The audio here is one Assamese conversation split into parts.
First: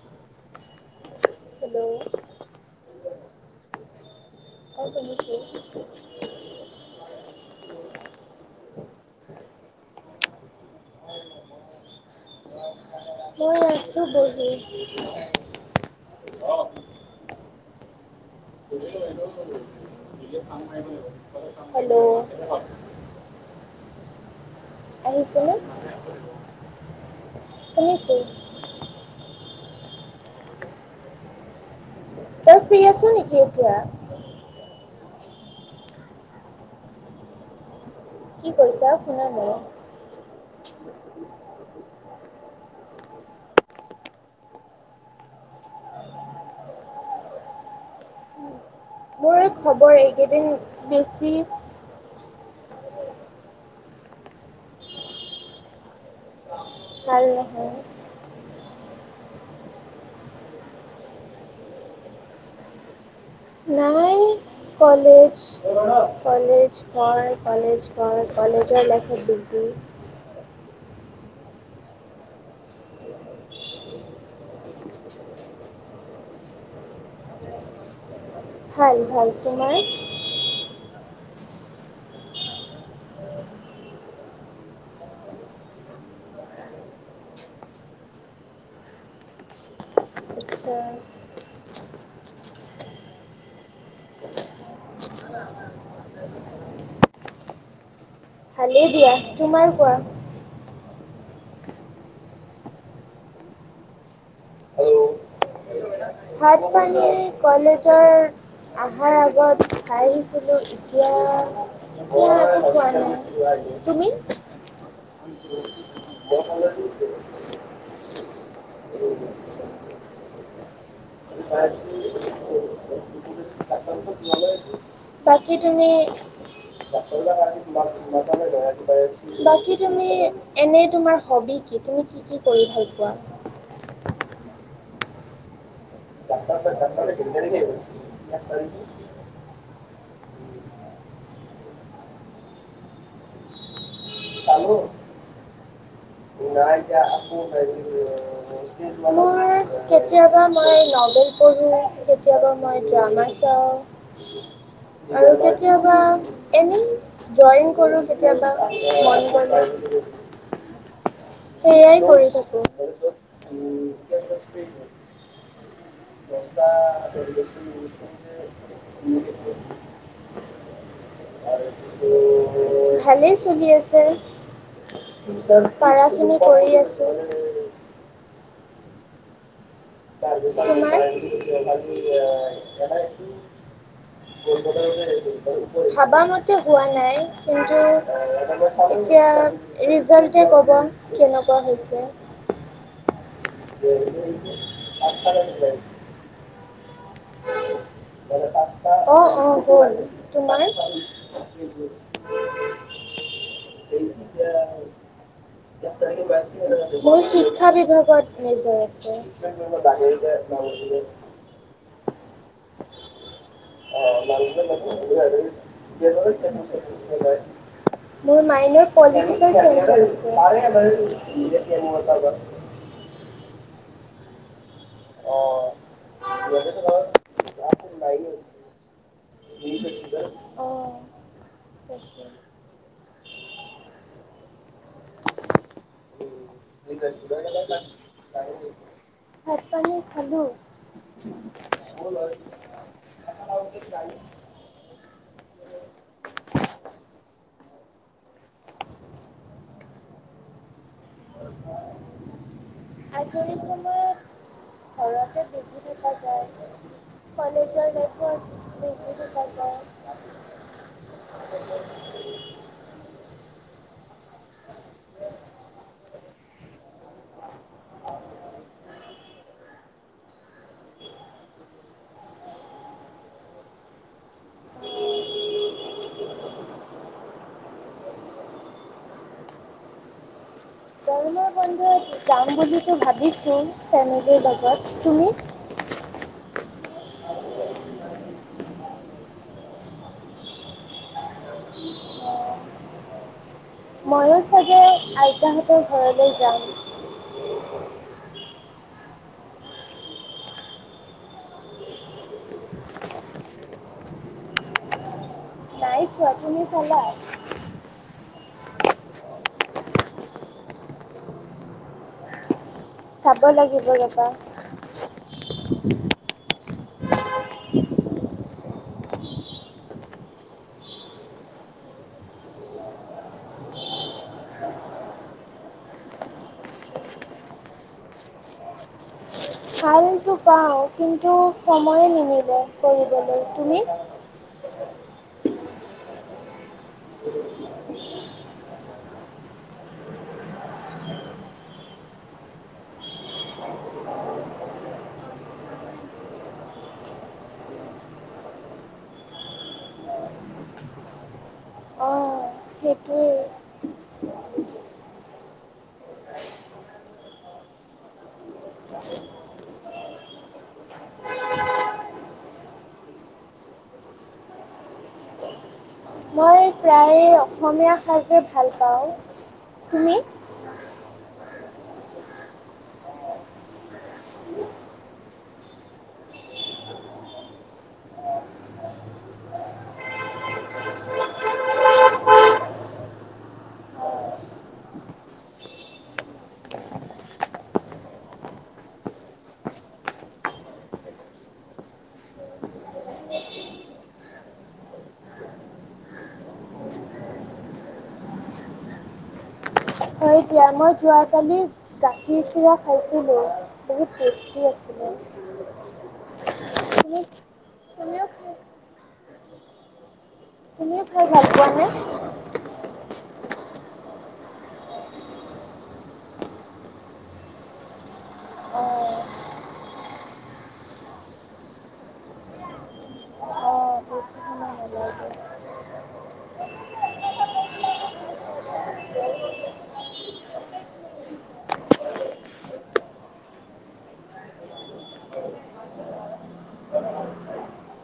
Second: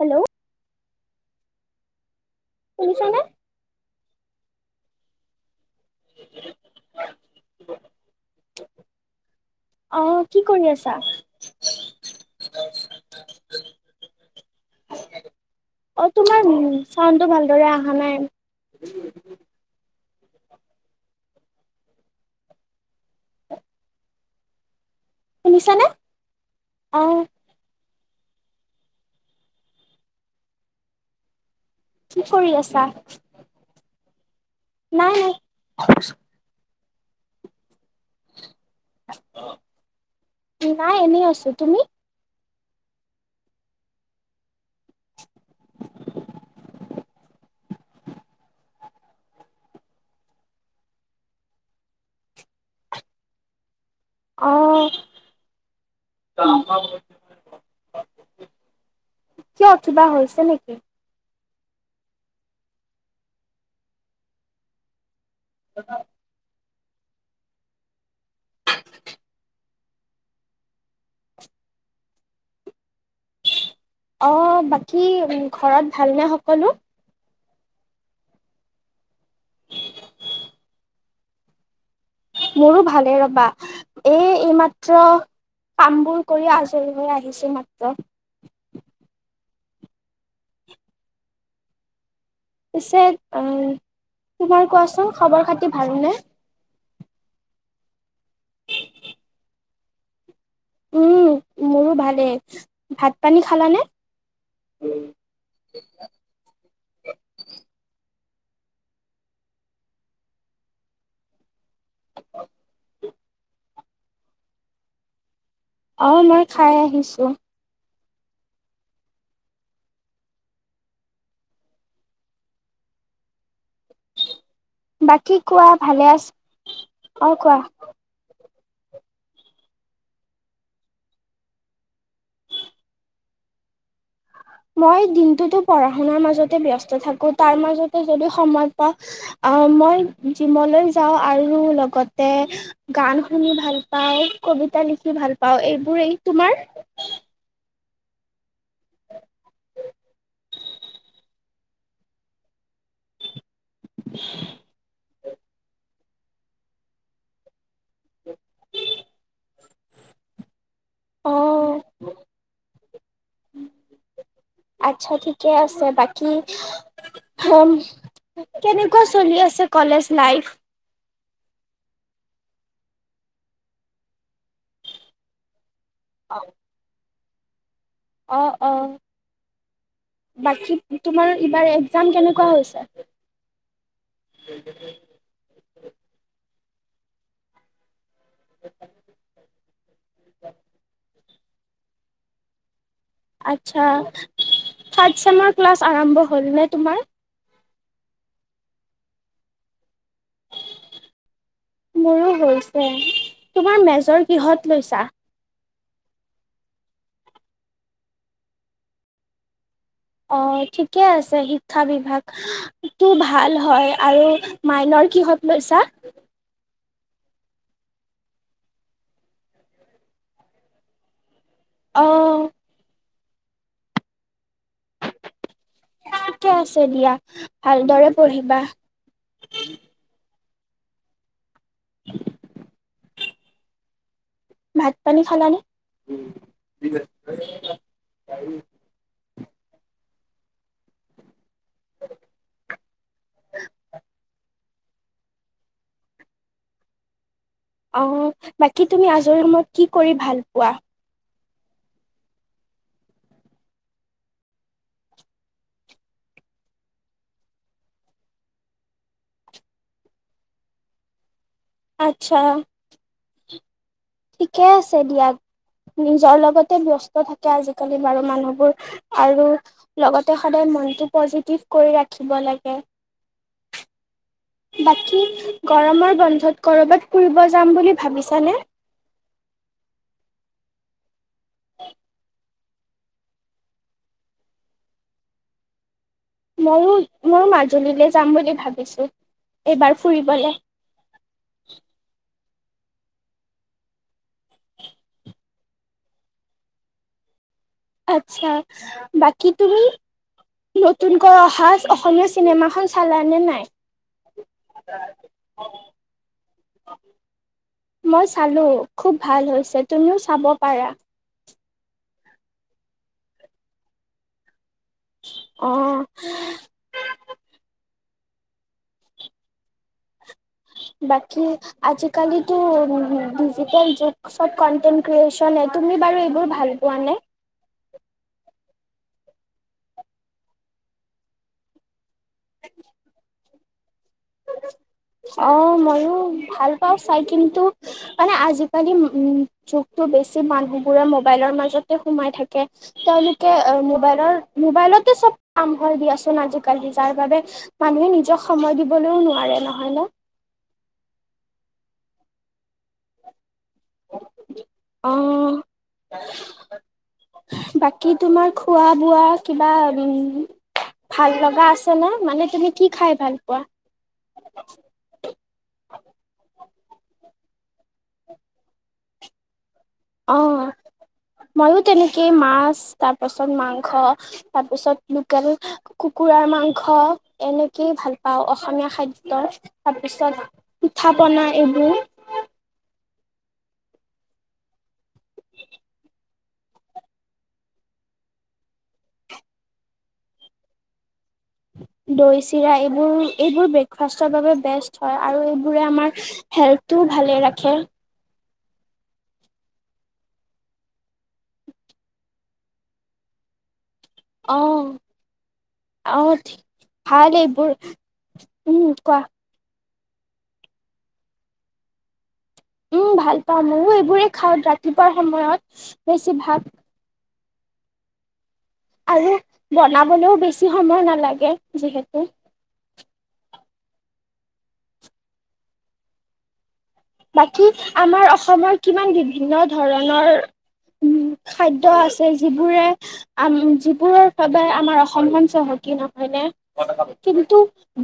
হেল্ল'। হেল্ল'। শুনিচানে? হয়, শুনিছো। অ', কি কৰি আছা? মই আছো বহি। অ', তোমাৰ চাউণ্ডটো ভালদৰে অহা নাই। হেল্ল'। আহিছেনে শুনিছানে? অ' শুনিছো। কি কৰি তই ফ্ৰী আছা আছ নেকি এতিয়া নাই নাই। কি কৈছা শুনা নাই। নাই এনেই আছো। তুমি? মোৰ এই খবৰ এইকেইদিন বেছি অ [unintelligible] ভাল নহয়। কিয় কিবা হৈছে নেকি? নাই কলেজ কলেজ ঘৰ কলেজ ঘৰ কলেজৰ লাইফত বিজি। অ বাকী ঘৰত ভালনে সকলো? ভাল ভাল। তোমাৰ? [inaudible] মোৰো ভালে ৰ'বা। এই এইমাত্ৰ কামবোৰ কৰি আজৰি হৈ আহিছো মাত্ৰ। আচ্ছা পিছে আহ তোমাৰ কোৱাচোন খবৰ খাতি ভালনে? ভালেই দিয়া। তোমাৰ কোৱা? উম মোৰো ভালেই। ভাত পানী খালানে? কোৱা ভাত পানী কলেজৰ আহাৰ আগত খাই আহিছিলো এতিয়া এতিয়া একো খোৱা নাই। তুমি? অ মই খাই আহিছো। [unintelligible] বাকী কোৱা তুমি ভালে আছ অ কোৱা [unintelligible] বাকী তুমি এনে তোমাৰ হবি কি তুমি কি কি কৰি ভাল পোৱা? মই দিনটোতো পঢ়া শুনাৰ মাজতে ব্যস্ত থাকো তাৰ মাজতে যদি সময় পাওঁ। আ মই জিমলৈ যাওঁ আৰু লগতে গান শুনি ভাল পাওঁ। কবিতা পোৱা? লিখি ভাল পাওঁ এইবোৰেই। তোমাৰ নাই এতিয়া আকৌ হেৰি [unintelligible] মোৰ কেতিয়াবা মই নভেল পঢ়ো কেতিয়াবা মই ড্ৰামা চাও আৰু কেতিয়াবা এনেই ড্ৰয়িং কৰো কেতিয়াবা মন গ'লে। অ সেইয়াই কৰি থাকো। [unintelligible] ত্তই আছে বাক কী হম কেনেকুৱা চলি আছে কলেজ লাইফ? [unintelligible] ভালেই চলি আছে। [unintelligible] পাৰাখিনি কৰি আছো। অ অ। বাকী এইবাৰ তোমাৰ এক্জাম কেনেকুৱা হৈছে [unintelligible] [unintelligible] [unintelligible] ভাবা মতে হোৱা নাই কিন্তু এতিয়া ৰিজাল্টে ক'ব কেনেকুৱা হৈছে। আত্চ্ছা থাৰ্ড চেমৰ ক্লাছ আৰম্ভ হ'লনে তোমাৰ? অ অ হ'ল। তোমাৰ? মোৰো হৈছে। তোমাৰ মেজৰ কিহত লৈছা? [unintelligible] মোৰ শিক্ষা বিভাগত মেজৰ আছে। [unintelligible] অ ঠিকে আছে সি শিক্ষা বিভাগ টো ভাল হয় আৰু মাইনৰ কিহত লৈছা? [unintelligible] মোৰ মাইনৰ পলিটিকেল চাইঞ্চ আছে অ [unintelligible] অ ঠিকে তাকে। আছে দিয়া ভালদৰে পঢ়িবা অ [unintelligible] ভাত পানী খালানে [unintelligible] ভাত পানী খালোঁ [unintelligible] [unintelligible] অ বাকী তুমি আজৰি সময়ত কি কৰি ভাল পোৱা আজৰি সময়ত ঘৰতে বহি থকা যায় কলেজৰ নেটৰ্ক [unintelligible] আচ্ছা ঠিকে আছে দিয়া নিজৰ লগতে ব্যস্ত থাকে আজিকালি বাৰু মানুহবোৰ আৰু লগতে সদায় মনটো পজিটিভ কৰি ৰাখিব লাগে বাকী গৰমৰ বন্ধত কৰ'বাত ফুৰিব যাম বুলি ভাবিছানে গৰমৰ বন্ধুত যাম বুলিতো ভাবিছো ফেমেলীৰ লগত তুমি ময়ো ময়ো মাজুলীলে যাম বুলি ভাবিছো এইবাৰ ফুৰিবলে ময়ো চাগে আইতাহঁতৰ ঘৰলে যাম আচ্ছা বাকী তুমি নতুনকৈ অহা অসমীয়া চিনেমাখন চালানে নাই নাই চোৱা, তুমি চালা? মই চালো খুব ভাল হৈছে তুমিও চাব পাৰা চাব লাগিব ৰ'বা অ বাকি আজিকালিটো ডিজিটেল যুগ চৰ্ত কণ্টেন্ত ক্ৰিয়েচন তুমি বাৰু এইবোৰ ভাল পোৱা নে টো পাওঁ কিন্তু সময়ো নিমিলে কৰিবলৈ তুমি অ ময়ো ভাল পাওঁ চাই কিন্তু মানে আজিকালি উম যুগটো বেছি মানুহবোৰে মোবাইলৰ মাজতে সোমাই থাকে তেওঁলোকে মোবাইলৰ মোবাইলতে চব কাম কৰে দিয়াচোন আজিকালি যাৰ বাবে মানুহে নিজক সময় দিবলৈও নোৱাৰে নহয় নে অঁ সেইটোৱে অ বাকী তোমাৰ খোৱা বোৱা কিবা উম ভাল লগা আছে নে মানে তুমি কি খাই ভাল পোৱা প্ৰায় অসমীয়া সাঁজে ভাল পাওঁ তুমি মইয়ো তেনেকে মাছ তাৰপাছত মাংস তাৰপিছত লোকেল কুকুৰাৰ মাংস এনেকেই ভাল পাওঁ অসমীয়া খাদ্যৰ তাৰপিছত পিঠা পনা এইবোৰ দৈ চিৰা এইবোৰ এইবোৰ ব্ৰেকফাষ্টৰ বাবে বেষ্ট হয় আৰু এইবোৰে আমাৰ হেল্থটোও ভালে ৰাখে। হয় দিয়া মই যোৱাকালি গাখীৰ, চিৰা খাইছিলোঁ বহুত অ টেষ্টি আছিলে। অ ভাল এইবোৰ শুনি আছোঁ। উম কোৱা তুমিও খাই ভাল পোৱা নে। উম ভাল পাওঁ মইও এইবোৰে খাওঁ ৰাতিপুৱাৰ সময়ত বেছি ভাগ। অঁ আৰু বনাবলৈও বেছি সময় নালাগে যিহেতু। অঁ বেছি সময় নালাগে বাকী আমাৰ অসমৰ কিমান বিভিন্ন ধৰণৰ। উম খাদ্য আছে যিবোৰে। আম যিবোৰৰ বাবে আমাৰ অসমখন চহকী নহয়নে কিন্তু।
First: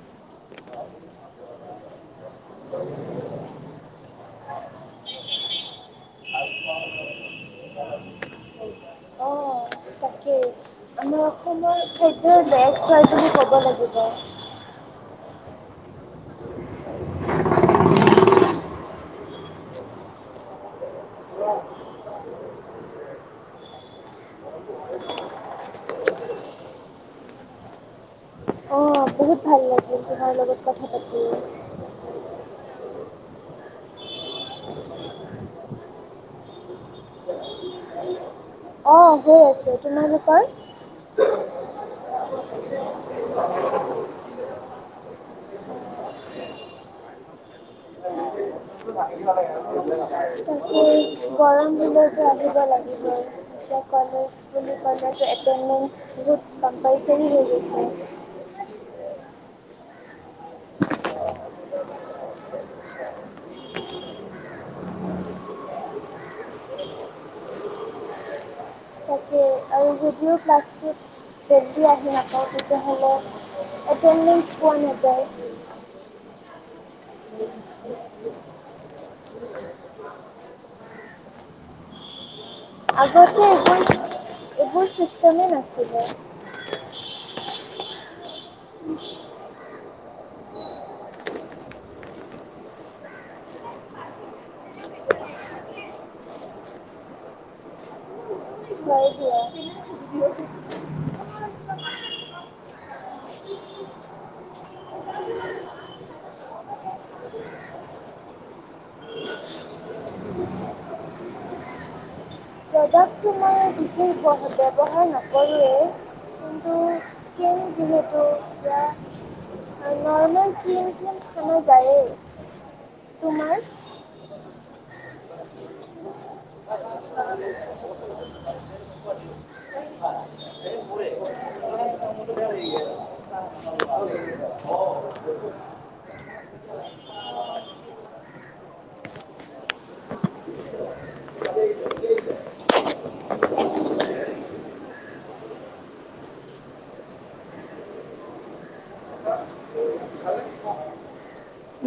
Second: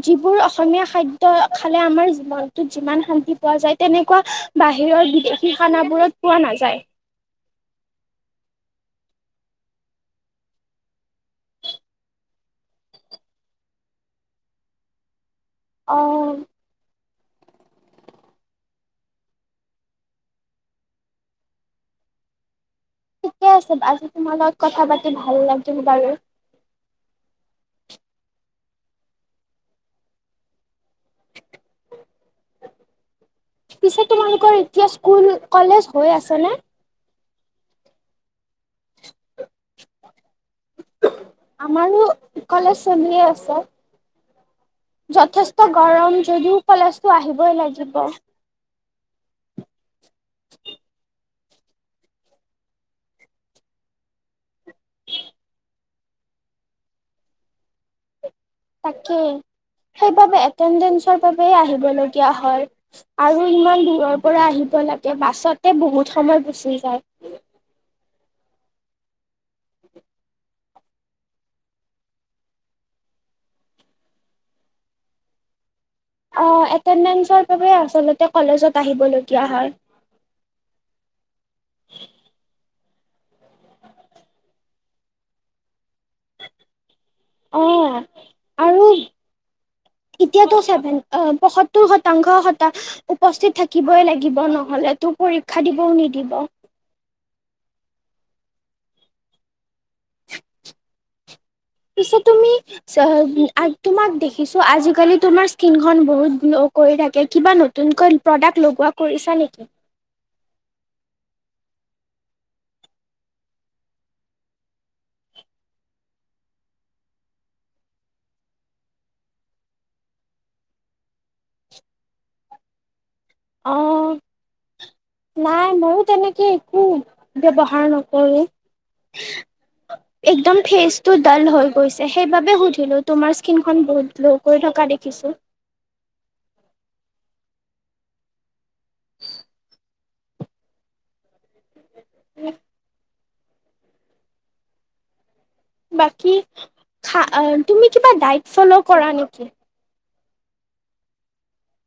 যিবোৰ অসমীয়া খাদ্য খালে আমাৰ জীৱনটোত যিমান শান্তি পোৱা যায়, তেনেকুৱা বাহিৰৰ বিদেশী খানাবোৰত পোৱা নাযায়। অঁ তাকেই। আমাৰ খাদ্যৰ বেষ্ট হয় বুলি ক'ব লাগিব। অঁ। ঠিকে আছে আজি তোমাৰ লগত কথা পাতি ভাল লাগিল বাৰু। অঁ বহুত ভাল লাগিল তোমাৰ লগত কথা পাতি। [inaudible] পিছে তোমালোকৰ এতিয়া স্কুল কলেজ হৈ আছে নে? অঁ হৈ আছে, তোমালোকৰ? আমাৰো কলেজ চলিয়ে আছে। যথেষ্ট গৰম যদিও কলেজটো আহিবই লাগিব। তাকে গৰম দিলেওটো আহিবই লাগিব। কলেজ কলেজ এটেনডেঞ্চৰ বহুত কম্পালচাৰী হৈ গৈছে। তাকেই সেইবাবে এটেনডেঞ্চৰ বাবে আহিবলগীয়া হয়। আৰু ইমান দূৰৰ পৰা আহিব লাগে বাছতে বহুত সময় গুচি যায়। তাকে। আৰু যেতিয়া ক্লাছটোত। ফেজি আহি নাপায় তেতিয়া হ'লে মল এটেণ্ডেন্স পোৱা নাযায়। অ এটেণ্ডেঞ্চৰ বাবে আচলতে কলেজত আহিবলগীয়া হয়। আগতে এইবোৰ এইবোৰ চিষ্টেমে নাছিলে। অ আৰু এতিয়াতো ছেভেন অ পয়সত্তৰ শতাংশ শতা। উপস্থিত থাকিবই লাগিব নহ'লে তোক পৰীক্ষা দিবও নিদিব। হয় দিয়া। পিছে তুমি? তোমাক দেখিছো আজিকালি তোমাৰ স্কিনখন বহুত গ্ল' কৰি থাকে কিবা নতুনকৈ। প্ৰডাক্ট লগোৱা কৰিছা নেকি? প্ৰডাক্টটো মই বেছি ব্যৱহাৰ নকৰোৱেই। কিন্তু কেৰিং যিহেতু বা। নৰ্মেল ক্ৰীম -চীম সানা যায়েই তোমাৰ? অ নাই মইও তেনেকেই। উম ব্যৱহাৰ নকৰো। [inaudible] একদম ফেচটো ডাল হৈ গৈছে সেইবাবে সুধিলো তোমাৰ স্কিনখন বহুত গ্ল কৰি থকা দেখিছোঁ। [inaudible] উম [inaudible] বাকী খা তুমি কিবা ডাইট ফল' কৰা নেকি? [unintelligible]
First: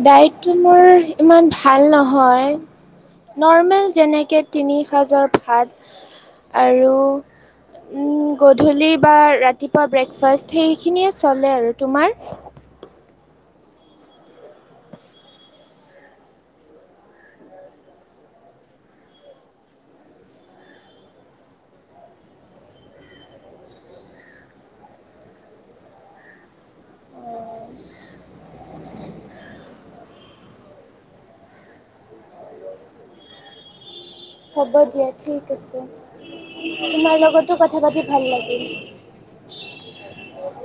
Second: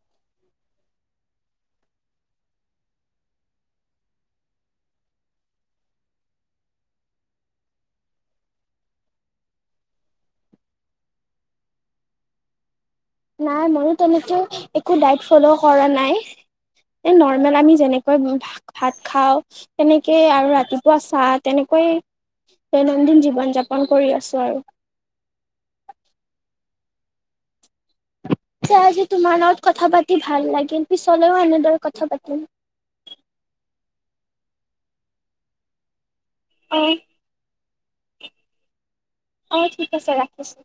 ডাইটটো মোৰ ইমান ভাল নহয় নৰ্মেল যেনেকে তিনি সাজৰ ভাত আৰু গধূলি বা ৰাতিপুৱা সেইখিনিয়ে চলে আৰু তোমাৰ নাই মইয়ো তেনেকে একো ডাইট ফলো কৰা নাই এই নৰ্মেল আমি যেনেকে ভাত খাওঁ তেনেকেই আৰু ৰাতিপুৱা চাহ তেনেকৈ দৈনন্দিন জীৱন যাপন কৰি আছোঁ আৰু পিছে আজি তোমাৰ লগত কথা পাতি ভাল লাগিল পিছলৈও এনেদৰে কথা পাতিম হ'ব দিয়া ঠিক আছে অ', তোমাৰ লগতো কথা পাতি ভাল লাগিল অঁ ঠিক আছে ৰাখিছোঁ